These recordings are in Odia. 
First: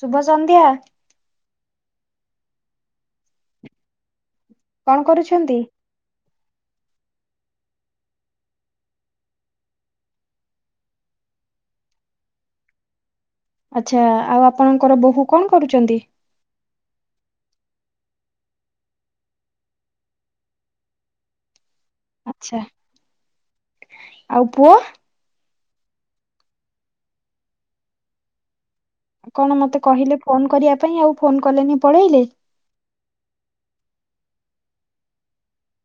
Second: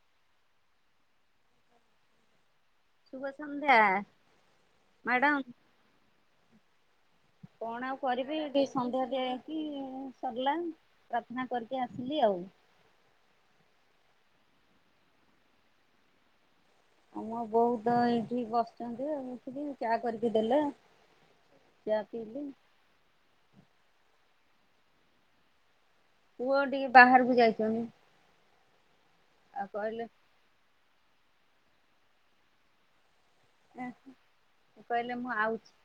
ଶୁଭ ସନ୍ଧ୍ୟା। ଶୁଭ ସନ୍ଧ୍ୟା। କଣ ମ୍ୟାଡ଼ାମ କରୁଛନ୍ତି? କଣ ଆଉ କରିବି ଟିକେ ସନ୍ଧ୍ୟାରେ ଯାଇଁକି ସରିଲା, ପ୍ରାର୍ଥନା କରିକି ଆସିଲି ଆଉ। ଆଚ୍ଛା ଆଉ ଆପଣଙ୍କର ବୋହୂ କଣ କରୁଚନ୍ତି? ଆମ ବୋହୂ ତ ଏଇଠି ବସିଚନ୍ତି ଆଉ ଉଠିକି ଚା କରିକି ଦେଲେ ଚା ପିିଇଲି ଆଚ୍ଛା ଆଉ ପୁଅ? ପୁଅ ଟିକେ ବାହାରକୁ ଯାଇଚନ୍ତି। କଣ ମତେ କହିଲେ ଫୋନ କରିବା ପାଇଁ ଆଉ ଫୋନ କଲେନି ପଳେଇଲେ। ଆଁ ସିଏ କହିଲେ, ମୁଁ ଆଉଛି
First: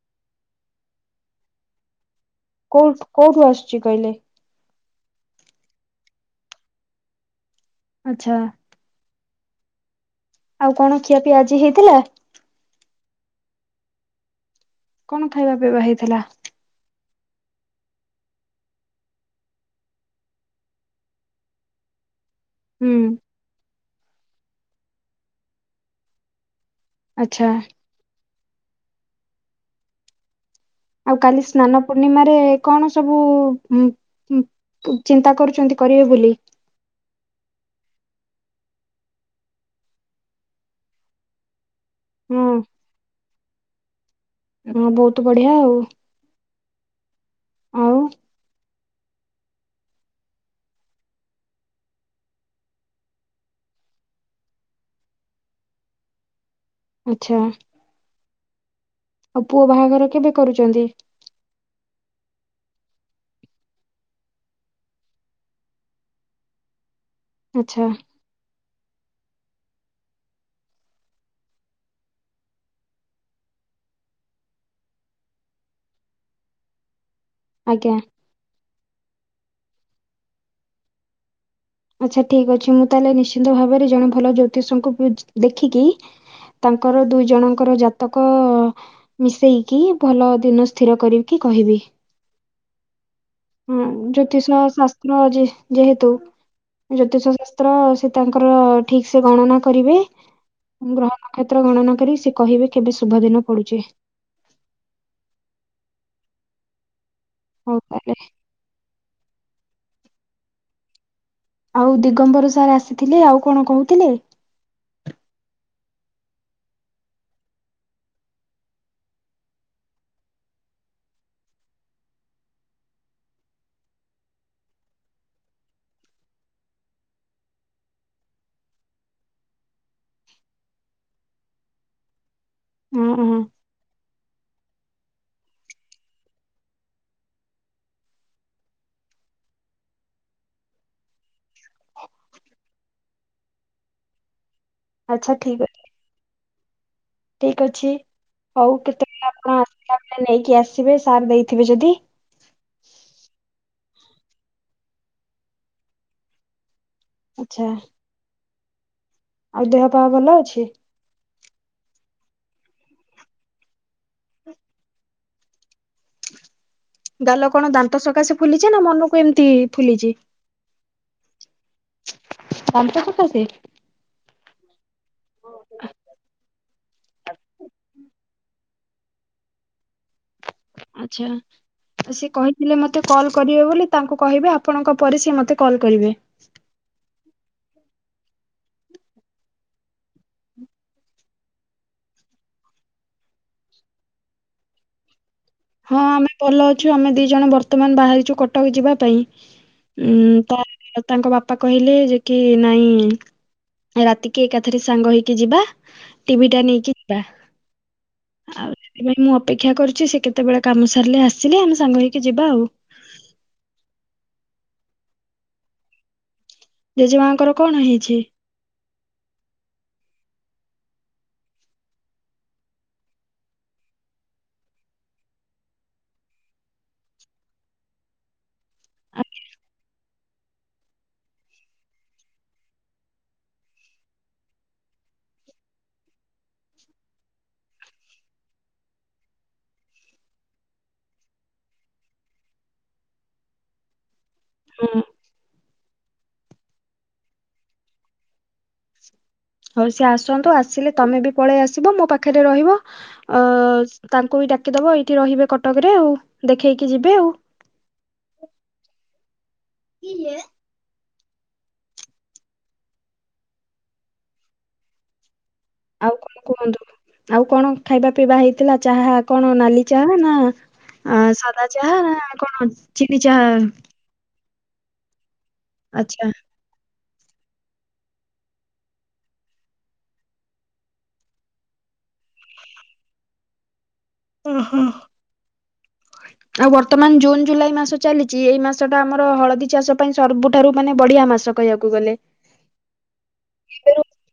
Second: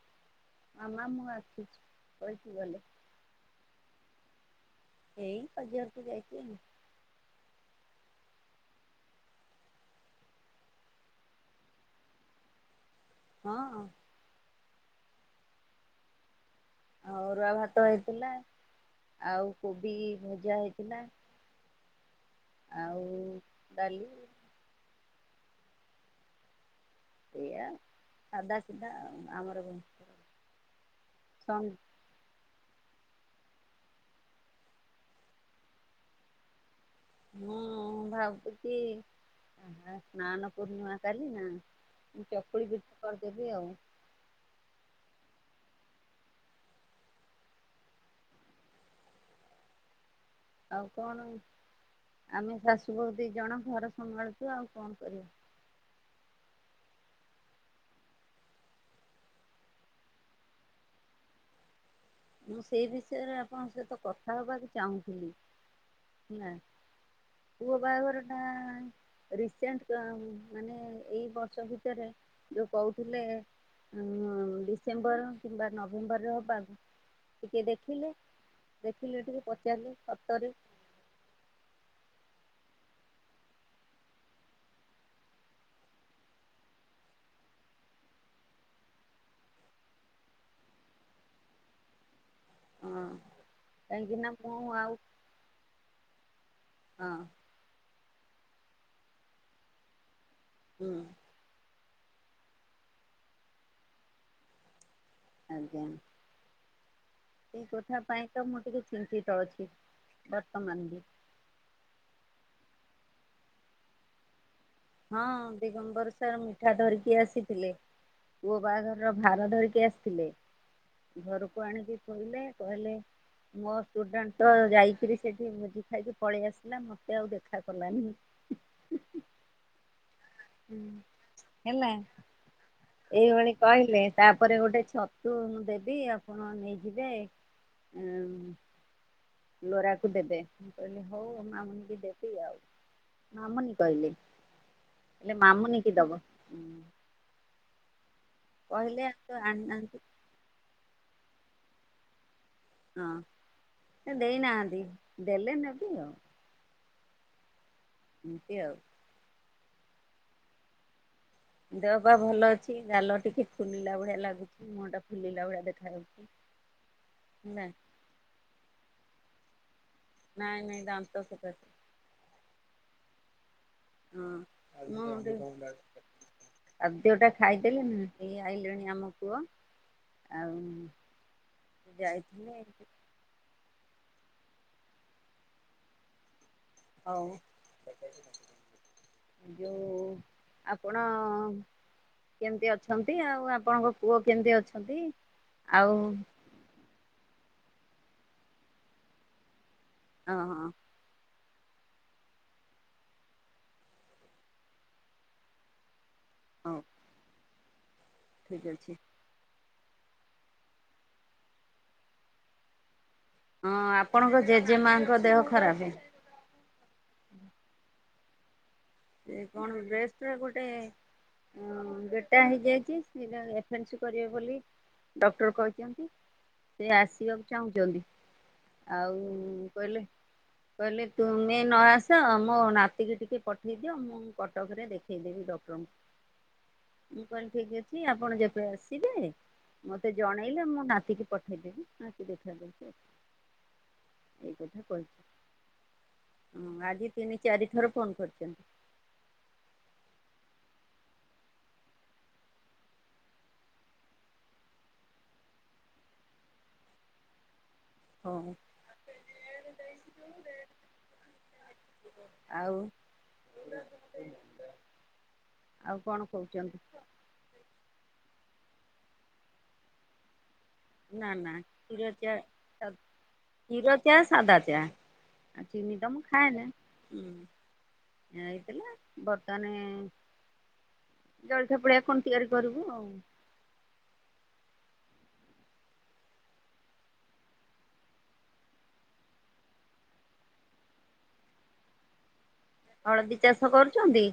ମାମା ମୁଁ ଆସୁଛି। କହିକି ଗଲେ କୋଉଠ କୋଉଠୁ ଆସୁଚି କହିଲେ? ଏଇ ବଜାରକୁ ଯାଇଚି ଆଉ। ଆଚ୍ଛା। ଆଉ କଣ ଖିଆପିଆ ଆଜି ହେଇଥିଲା? ହଁ। କଣ ଖାଇବା ପାଇଁବା ହେଇଥିଲା? ଅରୁଆ ଭାତ ହେଇଥିଲା ଆଉ କୋବି ଭଜା ହେଇଥିଲା। ହୁଁ। ଆଉ ଡାଲି ଆଚ୍ଛା ସେଇଆ ସାଧା ସିଧା ଆମର। ଆଉ କାଲି ସନ୍ ସ୍ନାନ ପୂର୍ଣ୍ଣିମାରେ କଣ ସବୁ ଉ ଉ ଚିନ୍ତା କରୁଛନ୍ତି କରିବେ ବୋଲି। ହଁ ଭାବୁଛି ସ୍ନାନ ପୂର୍ଣିମା କାଲି ନା। ମୁଁ ହଁ ଚକୁଳି ପିଠା କରିଦେବି ଆଉ। ତ ବଢିଆ ଆଉ। ଆଉ। ଆଉ କଣ? ଆମେ ଶାଶୁ ବୋହୂ ଦି ଜଣ ଘର ସମ୍ଭାଳୁଛୁ ଆଉ କଣ କରିବୁ? ଆଚ୍ଛା। ଆଉ ପୁଅ ବାହାଘର କେବେ କରୁଛନ୍ତି? ମୁଁ ସେଇ ବିଷୟରେ ଆପଣଙ୍କ ସହିତ କଥା ହବାକୁ ଚାହୁଁଥିଲି? ନା ପୁଅ ଆଚ୍ଛା ବାହାଘରଟା ରିସେଣ୍ଟ୍ ମାନେ ଏଇ ବର୍ଷ ଭିତରେ ଯୋଉ କଉ ଥିଲେ ଉଁ ଡିସେମ୍ବର କିମ୍ବା ନଭେମ୍ବର ରେ ହବାର୍ ଟିକେ ଆଜ୍ଞା। ଦେଖିଲେ ଦେଖିଲେ ଟିକେ ପଚାରିଲେ ସତରେ ଆଚ୍ଛା ଠିକ ଅଛି ମୁଁ ତାହେଲେ ନିଶ୍ଚିନ୍ତ ଭାବରେ ଜଣେ ଭଲ ଜ୍ୟୋତିଷଙ୍କୁ ବୁଝି ଦେଖିକି ତାଙ୍କର ଦୁଇ ଜଣଙ୍କର ଯାତକ ମିଶେଇକି ଭଲ ଦିନ ସ୍ଥିର କରିକି କହିବି ହଁ କାହିଁକି ନା ଜ୍ୟୋତିଷ ମୁଁ ଆଉ ଶାସ୍ତ୍ର ଯେ ଯେହେତୁ ହଁ ଜ୍ୟୋତିଷ ଶାସ୍ତ୍ର ସେ ତାଙ୍କର ଠିକ ସେ ଗଣନା କରିବେ ମୁଁ ହୁଁ ଗ୍ରହ ନକ୍ଷତ୍ର ଗଣନା କରି ସେ କହିବେ କେବେ ଶୁଭଦିନ ପଡୁଚି। ଆଜ୍ଞା। ସେଇ ହଉ କଥା ତାହେଲେ ପାଇଁ ତ ମୁଁ ଟିକେ ଚିନ୍ତିତ ଅଛି ବର୍ତ୍ତମାନ ବି ଆଉ ଦିଗମ୍ବର ସାରେ ଆସିଥିଲେ ଆଉ କଣ କହୁଥିଲେ? ହଁ ଦିଗମ୍ବର ସାର୍ ମିଠା ଧରିକି ଆସିଥିଲେ। ପୁଅ ବାହାଘରର ଭାର ଧରିକି ଆସିଥିଲେ। ଘରକୁ ଆଣିକି ଥୋଇଲେ କହିଲେ ମୋ ଷ୍ଟୁଡେଣ୍ଟ ତ ଯାଇକିରି ସେଠିି ଭୋଜି ଖାଇକି ପଳେଇ ଆସିଲା ମତେ ଆଉ ଦେଖା କଲାନି। ହେଲା ହଁ ହଁ ଏଇଭଳି କହିଲେ। ତାପରେ ଗୋଟେ ଛତୁ ମୁଁ ଦେବି ଆପଣ ନେଇଯିବେ ଉଁ ଲୋରା କୁ ଦେବେ ମୁଁ କହିଲି ହଉ ମାମୁ ବି ଦେବି ଆଉ। ମାମୁନି କହିଲେ। ଆଚ୍ଛା ହେଲେ ମାମୁନି କି ଦବ। ଠିକ ଅଛି ହଉ କହିଲେ କେତେବେଳେ ଆଉ ଆପଣ ଆଣିନାହାନ୍ତି ଆସିଲା ବେଳେ ନେଇକି ଆସିବେ। ସାର ଦେଇଥିବେ ଯଦି। ହଁ ସେ ଦେଇନାହାନ୍ତି ଦେଲେ ନେବି ଆଉ। ଆଚ୍ଛା। ଏମତି ଆଉ ଆଉ ଦେହ ପାହା ଭଲ ଅଛି। ଦେହ ପା ଭଲ ଅଛି ଗାଲ ଟିକେ ଫୁଲିଲା ଭଳିଆ ଲାଗୁଚି ମୁହଁ ଟା ଫୁଲିଲା ଭଳିଆ ଦେଖାଯାଉଚି। ଗାଲ କଣ ଦାନ୍ତ ସକାଶେ ଫୁଲିଛି ନା ମନକୁ ଏମତି ନାଇଁ ନାଇଁ ଦାନ୍ତ ସକାସେ। ଦାନ୍ତ ସକାସେ। ହଁ। ଆଉ ଦେଉଟା ଖାଇଦେଲେନି ହେଇ ଆଇଲେଣି ଆମ ପୁଅ। ଆଉ ଆଛା ସେ ଯାଇଥିଲେ କହିଥିଲେ ମତେ କଲ କରିବେ ବୋଲି ତାଙ୍କୁ କହିବେ ଆପଣଙ୍କ ପରେ ସିଏ ମୋତେ କଲ୍ କରିବେ। ହଉ। ଯୋଉ ଆପଣ କେମତି ଅଛନ୍ତି? ଆଉ ଆପଣଙ୍କ ପୁଅ କେମତି ଅଛନ୍ତି? ଆଉ ହଁ ଆମେ ଭଲ ଅଛୁ। ଆମେ ଦି ଜଣ ବର୍ତ୍ତମାନ ବାହାରିଛୁ କଟକ ଯିବା ପାଇଁ। ହଁ ଉଁ, ତା ହଁ [inaudible] ତାଙ୍କ ବାପ ପା କହିଲେ ଯେ କି ନାଇଁ ରାତିକି ଏକାଥରେ ସାଙ୍ଗ ହେଇକି ଯିବା। ଟିଭି ଟା ହଉ ନେଇକି ଯିବା ଠିକ ଆଉ ଅଛି। ସେଥିପାଇଁ ମୁଁ ଅପେକ୍ଷା କରିଚି ସେ କେ ତେବେଳେ କାମ ସାରିଲେ ଆସିଲେ ଆମେ ସାଙ୍ଗ ହେଇକି ଯିବା ଆଉ। ହଁ ଆପଣଙ୍କ ଜେଜେ ମାଙ୍କ ଦେହ ଖରାପେ। ଜେଜେମାଙ୍କର କଣ ହେଇଛି? ସେ କଣ ରେଷ୍ଟ ରେ ଗୋଟେ ଅଁ, ବେ ଟାଇମ୍ ହେଇଯାଇଚି ସିଏ ବା ଏଫେନ୍ସ କରିବେ ବୋଲି ଡକ୍ଟର୍ କହିଚନ୍ତି। ସେ ଆସିବାକୁ ଚାହୁଁଚନ୍ତି। ଆଉ କହିଲେ କହିଲେ ତୁମେ ନ ଆସ। ମୋ ନାତିକି ଟିକେ ପ ଠେଇଦିଅ ମୁଁ କଟକରେ ଦେଖେଇଦେବି ଡକ୍ଟର୍ ଙ୍କୁ। ମୁଁ କହିଲି ଠିକ ଅଛି ଆପଣ ଯେବେ ଆସିବେ ମୋତେ ଜଣେଇଲେ ମୁଁ ନାତିକି ପଠେଇଦେବି। ନାତି ଦେଖା କରିକି ଆସିବ। ଏଇ କଥା ଆପଣ କହିଛି। ଉଁ, ଆଜି ତିନି ଚାରି ଥର ଫୋନ୍ କରି ଚନ୍ ହଉ ସିଏ ଆସନ୍ତୁ ଆସିଲେ ତୋମେ ବି ପଳେଇ ଆସିବ ମୋ ପାଖରେ ରହିବ। ଅ, ତାଙ୍କୁ ବି ଡାକିଦବ ଏଇଠି ରହିବେ କଟକରେ ଆଉ। ଦେଖେଇକି ଯିବେ ଆଉ। ହଉ କିଏ? ଆଉ ଆଉ କଣ କୁହନ୍ତୁ? ଆଉ କଣ ଖାଇବା ପିଇବା ହେଇଥିଲା? ଚାହା କଣ ନାଲି ଚାହା ନା ନା ଆଁ, ନା ସାଦା ଚାହା କ୍ଷୀର ନା ଚା କଣ ଚିନି ଚାହା? ସାଧା ଚାହା। ଆଉ ଚିିନି ତ ମୁଁ ଆଚ୍ଛା। ଖାଏନା। ହୁଁ, ହେଇଥିଲା ବର୍ତ୍ତମାନେ ଜଳଖିଆ ପଳିଆ କଣ ତିଆରି କରିବୁ ଆଉ। ଓହୋ! ହ [inaudible] ଆଉ ବର୍ତ୍ତମାନ ଜୁନ୍ ଜୁଲାଇ ମାସ ଚାଲିଚି ଏଇ ମାସ ଟା ଆମର ହଳଦୀ ଚାଷ ପାଇଁ ସରବୁଠାରୁ ମାନେ ବଢିଆ ମାସ। କହିବାକୁ ଗଲେ। ହଳଦୀ ଚାଷ ଏବେ ରୁ- କରୁଚନ୍ତି?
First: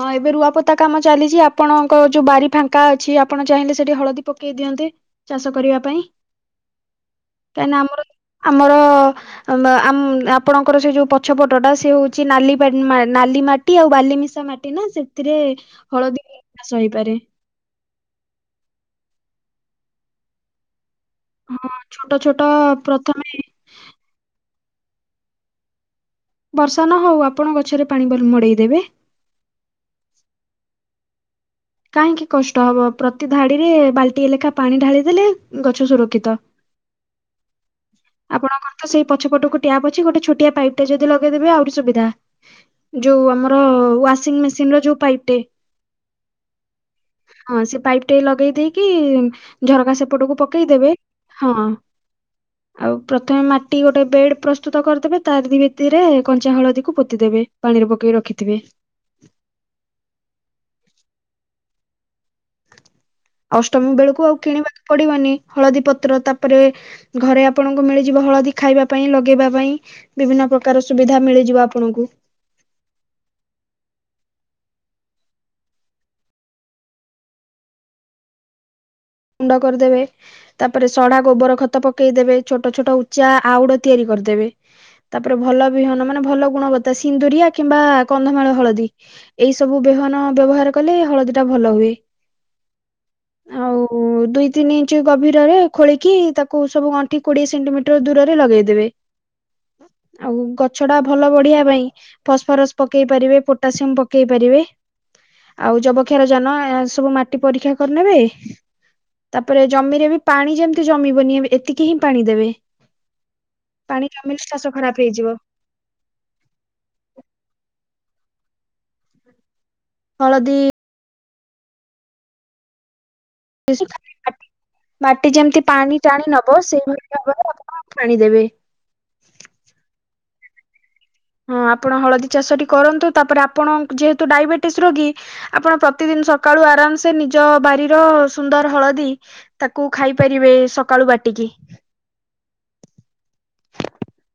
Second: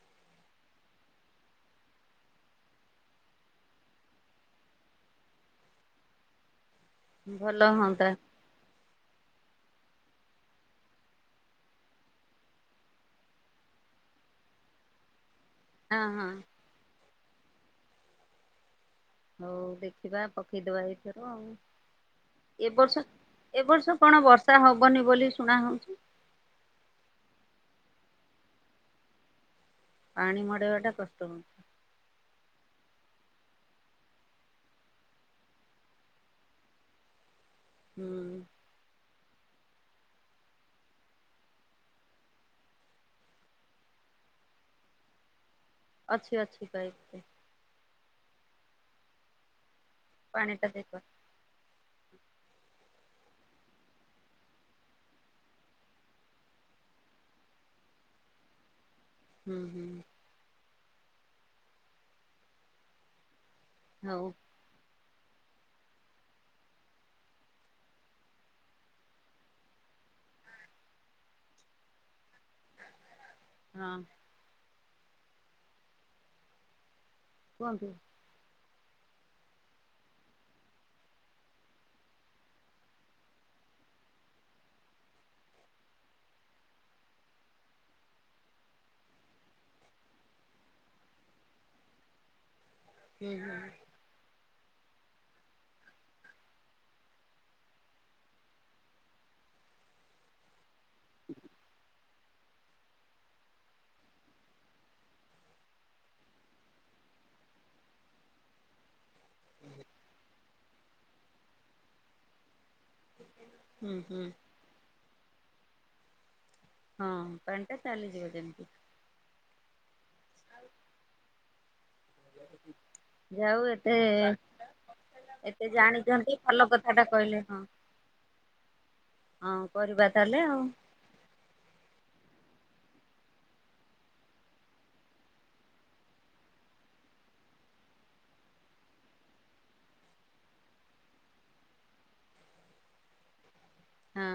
ହଁ ଏବେ ରୁଆ ପୋତା କାମ ଚାଲିଛି। ଆପଣଙ୍କ ଯୋଉ ବାରି ଫାଙ୍କା ଅଛି ଆପଣ ଚାହିଁଲେ ସେଠି ହଳଦୀ ପକେଇ ଦିଅନ୍ତି। ଚାଷ କରିବା ପାଇଁ। ହ [inaudible] କାହିଁ ନା ଆମର, ଆମର ଆମ ଆମ ଏ ଆପଣଙ୍କର ସେ ଯୋଉ ପଛପଟ ଟା ସେ ହଉଛି ନାଲି ପାନ ମା- ନାଲିମାଟି ଆଉ ବାଲିମିଶା ମା ଟି ନା ସେଥିରେ ହଁ ହଳଦୀ ହଁ ଚାଷ ହେଇପାରେ। ହଉ ଦେଖିବା ପକେଇଦବା ଏ [unintelligible] ଆଉ ହଁ ଛୋଟ ଛୋଟ ଏ ବର୍ଷ ପ୍ରଥମେ ଏ ବର୍ଷ କଣ ବର୍ଷ ଷା ହବନି ବୋଲି ଶୁଣା ହଉଛି। ବର୍ଷା ନ ହଉ ଆପଣ ଗଛରେ ପାଣି ବେଲ ମୋଡେଇ ଦେବେ। ପାଣି ମଡେଇବାଟା କଷ୍ଟ। କାହିଁକି କଷ୍ଟ ହବ? ପ୍ରତି ଧାଡିରେ ବାଲଟିଏ ଲେଖା ପାଣି ଢାଳିଦେଲେ ଗଛ ସୁରକ୍ଷିତ। [inaudible] ଆପଣଙ୍କର ତ ସେଇ ପଛପଟକୁ ଟ୍ୟାପ୍ ଅଛି ଗୋଟେ ଛୋଟିଆ ପାଇପ୍ ଟା ଯଦି ଲଗେଇଦେବେ ଆହୁରି ସୁବିଧା। ଯୋଉ ଆମର ୱାସିଂ ମେସିନ୍ ର ଯୋଉ ପାଇପ୍ ଟେ। ଅଛିି ଅଛିି ପାଇପ୍ ଟେ। ହଁ ସେ ପାଇପ୍ ଟେ ଲଗେଇ ଦେଇକି ଝରକା ସେପଟକୁ ପାଣି ପକେଇ ଟା ଦେଖ ଦେବେ ହଁ। ଆଉ ପ୍ରଥମେ ମାଟି ଗୋଟେ ବେଡ ପ୍ରସ୍ତୁତ କରିଦେବେ ତାରି ଭିତରେ କଞ୍ଚା ହଳଦୀକୁ ପୋତିଦବେ ପା ଣିରେ ପକେଇ ରଖିଥିବେ। ହୁଁ ହୁଁ। ଅଷ୍ଟମୀ ବେଳକୁ ହଉ ଆଉ କିଣିବା ପଡ଼ିବନି ହଳଦୀ ପତ୍ର। ତାପରେ ଘରେ ଆପଣଙ୍କୁ ମିଳିଯିବ ହଳଦୀ ଖାଇବା ପାଇଁ, ଲଗେଇବା ପାଇଁ। ବିଭିନ୍ନ ପ୍ରକାର ସୁବିଧା ମିଳିଯିବ ଆପଣଙ୍କୁ। ହଁ। କୁହନ୍ତୁ। ଗୁଣ୍ଡ କରିଦେବେ ତାପରେ ସଡା ଗୋବର ଖତ ପକେଇ ଦେବେ ଛୋଟ ଛୋଟ ଉଚା ଆଉଡ ତିଆରି କରଦେବେ। ତାପରେ ଭଲ ବିହନ ମାନେ ଭଲ ଗୁଣବତା ସିନ୍ଦୁରିଆ କିମ୍ବା କନ୍ଧମାଳ ହଳଦୀ ଏଇସବୁ ବେହନ ବ୍ୟବହାର କଲେ ହଳଦୀ ଟା ଭଲ ହୁଏ। ଉଁ ହୁଁ। ଆଉ ଦୁଇ ତିନି ଇଞ୍ଚ ଗଭୀରରେ ଖୋଳିକି ତାକୁ ସବୁ ଗଣ୍ଠି କୋଡିଏ ସେଣ୍ଟିମିଟର ଦୂରରେ ଲଗେଇ ଦେବେ। ହ ଆଉ ଗଛଟା ଭଲ ବଢିଆ ପାଇଁ ଫସଫରସ୍ ପକେଇ ପାରିବେ ପୋଟାସିୟମ ପକେଇ ପାରିବେ। ଆଉ ଯବକ୍ଷାରଜାନ ସବୁ ମାଟି ପରୀକ୍ଷା କରିନେବେ। ତାପରେ ଜମିରେ ବି ପାଣି ଯେମତି ଜମିବନି ଏତିକି ହିଁ ପାଣି ଦେବେ। ହୁଁ ପାଣି ହୁଁ। କମିଲେ ଚାଷ ଖରାପ ହେଇଯିବ। ହଁ ପାଣିଟା ଚାଲିଯିବ ଯେମତି। ହଳଦୀ ଯା ହେଉ ଏତେ ମାଟି ଯେମତି ଏତେ ପାଣି ଟାଣି ଜାଣିଛନ୍ତି ନବ ଭଲ କଥାଟା ସେଇଭଳି କହିଲେ ଭାବରେ ହଁ ଆପଣ ପାଣି ଦେବେ। ହଁ କରିବା ତାହେଲେ ଆଉ। ହଁ। ଆପଣ ହଳଦୀ ଚାଷଟି କରନ୍ତୁ, ତାପରେ ଆପଣ ଯେହେତୁ ଡାଇବେଟିସ ରୋଗୀ, ଆପଣ ପ୍ରତିଦିନ ସକାଳୁ ଆରାମସେ ନିଜ ବାରିର ସୁନ୍ଦର ହଳଦୀ ତାକୁ ଖାଇପାରିବେ ସକାଳୁ ବାଟିକି। ହଁ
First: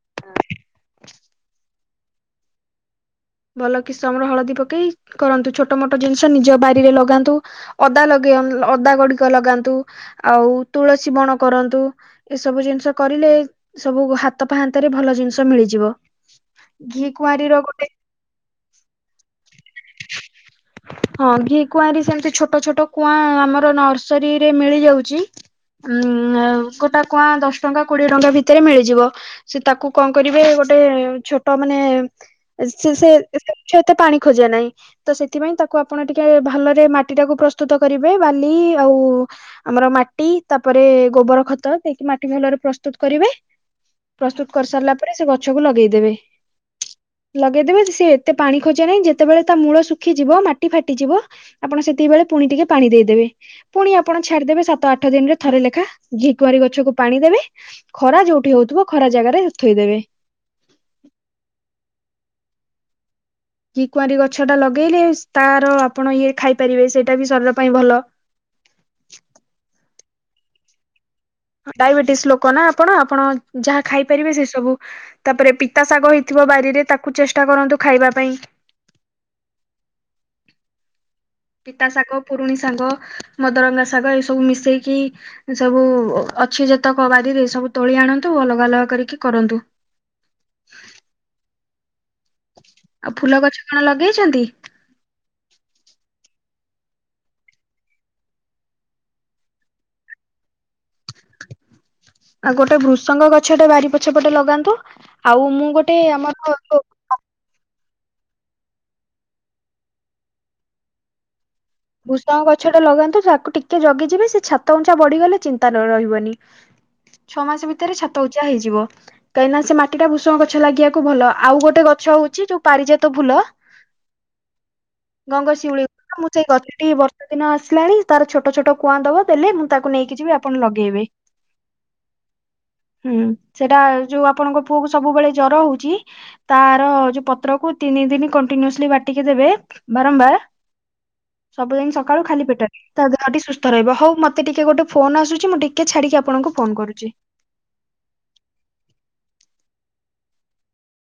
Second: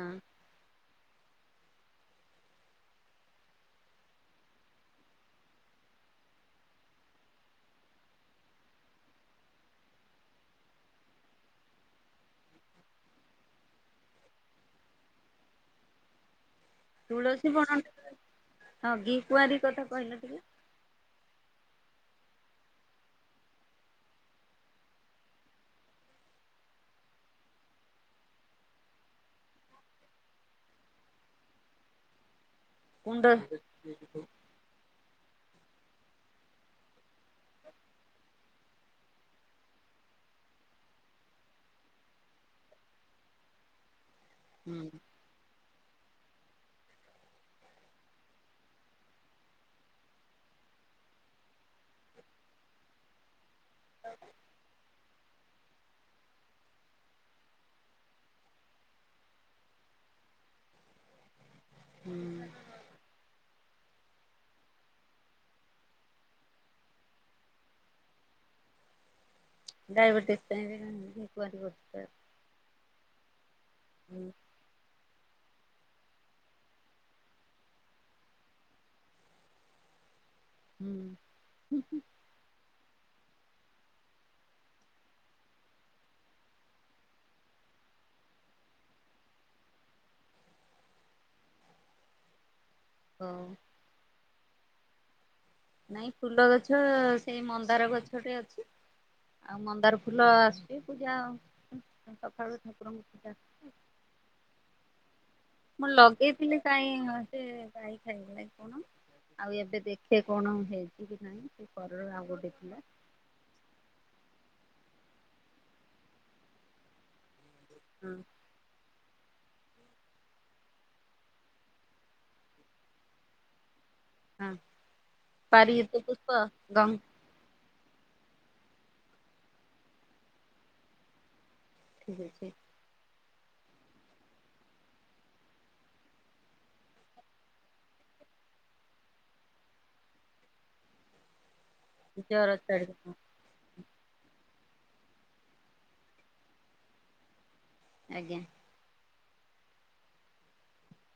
ଭଲ କିସମର ହଳଦୀ ପକେଇ କରନ୍ତୁ ଛୋଟ ମୋଟ ଜିନଷ ନିଜ ବାରିରେ ଲଗାନ୍ତୁ ଅଦା ଲଗା ଅଦା ଗୁଡିକ ଲଗାନ୍ତୁ, ଆଉ ତୁଳସୀ ବଣ କରନ୍ତୁ, ଏସବୁ ଜିନଷ କରିଲେ ସବୁ ହାତ ପାହାନ୍ତାରେ ଭଲ ଜିନଷ ମିଳିଯିବ। ହ ଘି କୁଆଁରୀର ଗୋଟେ ହଁ ଘି କୁଆଁରୀ କଥା କହିଲ ଟିକେ। କୁଆଁରୀ ସେମତି ଛୋଟ ଛୋଟ କୁଆଁ ଆମର ନର୍ସରୀରେ ମିଳିଯାଉଚି ଉଁ ଗୋଟା କୁଆଁ ଦଶ ଟଙ୍କା କୋଡିଏ ଟଙ୍କା ଭିତରେ ମିଳିଯିବ। ସେ ତାକୁ କଣ କରିବେ ଗୋ ଟେ ଛୋଟ ମାନେ ସେ ସେ କୁଣ୍ଡ ଗଛ ଏତେ ପାଣି ଖୋଜେ ନାଇଁ। ତ ସେଥିପାଇଁ ତାକୁ ଆପଣ ଟିକେ ଭଲରେ ମାଟିଟାକୁ ପ୍ରସ୍ତୁତ କରିବେ ବାଲି ଆଉ ଆମର ମାଟି ତାପରେ ଗୋବର ଖତ ଦେଇକି ମାଟି ଭଲରେ ପ୍ରସ୍ତୁତ କରିବେ ପ୍ରସ୍ତୁତ ହୁଁ କରିସାରିଲା ପରେ ସେ ଗଛକୁ ଲଗେଇ ଦେବେ। ଲଗେଇ ଦେବେ ସେ ଏତେ ପାଣି ଖୋଜେ ନାହିଁ ଯେତେବେଳେ ତା ମୂଳ ଶୁଖିଯିବ ମାଟି ଫାଟିଯିବ ଆପଣ ସେତିକି ବେଳେ ପୁଣି ଟିକେ ପାଣି ଦେଇଦେବେ। ପୁଣି ଆପଣ ଛାଡିଦେବେ ସାତ ଆଠ ଦିନରେ ଥରେ ଲେଖା ଘି କୁଆଁରି ଗଛକୁ ପାଣି ଦେବେ, ଖରା ଯୋଉଠି ହଉଥିବ ଖରା ଜାଗାରେ ଥୋଇଦେବେ। ଉଁ। ଘି କୁଆଁରୀ ଗଛଟା ଲଗେଇଲେ ତାର ଆପଣ ଇଏ ଖାଇପାରିବେ, ସେଇଟା ବି ଶରୀର ପାଇଁ ଭଲ। ଡ଼ାଇ ବେତିଶି ପାଇଁବିନା ଡାଇବେଟିସ ଲୋକ ନା ଆପଣ ଆପଣ ଯାହା ହୁଁ ଖାଇପାରିବେ ସେ ସବୁ ତାପରେ ପିତା ଶାଗ ହେଇଥିବ ବାରିରେ ତାକୁ ଚେଷ୍ଟା କରନ୍ତୁ ଖାଇବା ପାଇଁ। ହୁଁ। ପିତା ସାଙ୍ଗ ପୁରୁଣି ସାଙ୍ଗ। ମଦରଙ୍ଗା ଶାଗ ଏ ସବୁ ମିଶେଇକି ସବୁ ଅଛି ଯେତକ ବାାରିରେ ସବୁ ତୋଳିଆ ନ୍ତୁ ଅଲଗା ଅଲଗା କରିକି କରନ୍ତୁ। ଆଉ ଫୁଲ ହଉ ଗଛ କଣ ଲଗେଇଛନ୍ତି? ନାଇଁ ଫୁଲ ଗଛ ସେଇ ମନ୍ଦାର ଗଛଟେ ଅଛି। ଆଉ ମନ୍ଦାର ଫୁଲ ଆସୁଛି ପୂଜା ଆଉ। ଆଉ ଗୋଟେ ଭୃଷଙ୍ଗ ଗଛଟେ ବାରି ପଛ ପଟେ ଲଗାନ୍ତୁ। ଆଉ ମୁଁ ଗୋଟେ ଆମର ଲଗେଇଥିଲି କହିଁ ଯେ ଗାଈ ଖାଇଗଲା କି କଣ ଆଉ ଏବେ ଦେଖେ କଣ ହେଇଛି କି ନାହିଁ। କରର ଆଉ ଭୃଷଙ୍ଗ ଗୋଟେ ଥିଲା ଗଛତେ ଲଗାନ୍ତୁ ତାକୁ ଟିକେ ଜଗିଯିବେ ସେ ଛାତ ଉଞ୍ଚା ବଢିଗଲେ ଚିନ୍ତା ନ ରହିବନି ଛଅ ମାସ ଭିତରେ ହଁ ଛାତ ଉଞ୍ଚା ହେଇଯିବ। କାହିଁକି ନା ସେ ମାଟି ଟା ଭୃଷଙ୍ଗ ଗଛ ଲାଗିବାକୁ ଭଲ ଆଉ ଗୋଟେ ଗଛ ହଉଛି ଯୋଉ ପାରିଜାତ ଫୁଲ। ହଁ ଗଙ୍ଗଶିଉଳି ପାରିତ କ ମୁଁ ପୁଷ୍ପ ସେଇ ଗଛଟି ଗଙ୍ଗ ବର୍ଷା ଦିନ ଆସି ତାର ଛୋଟ ଛୋଟ କୁଆ ଦବ ଦେଲେ ମୁଁ ତାକୁ ନେଇକି ଯିବି ଆପଣ ଲଗେଇବେ। ଠିକ ଅଛି। ହୁଁ ସେଟା ଯୋଉ ଆପଣଙ୍କ ପୁଅ କ ସବୁବେଳେ ଜର ହଉଛି ତାର ଯୋଉ ପତ୍ରକୁ ତିନି ଥନି ଦିନ କଣ୍ଟିନିଅସ୍ଲି ବାଟିକି ଦେବେ ବାରମ୍ବାର ସବୁଦିନ ସକାଳୁ ଖାଲି ଜର ପଟରେ ତା ଚଢିବ ଦେହ ସୁସ୍ଥ ରହ ହଉ ମତେ ଟିକେ ଗୋଟେ ଫୋନ ଆସୁଛି ମୁଁ ଟିକେ ଛାଡିକି ଆପଣଙ୍କୁ ଫୋନ କରୁଛି। ଆଜ୍ଞା।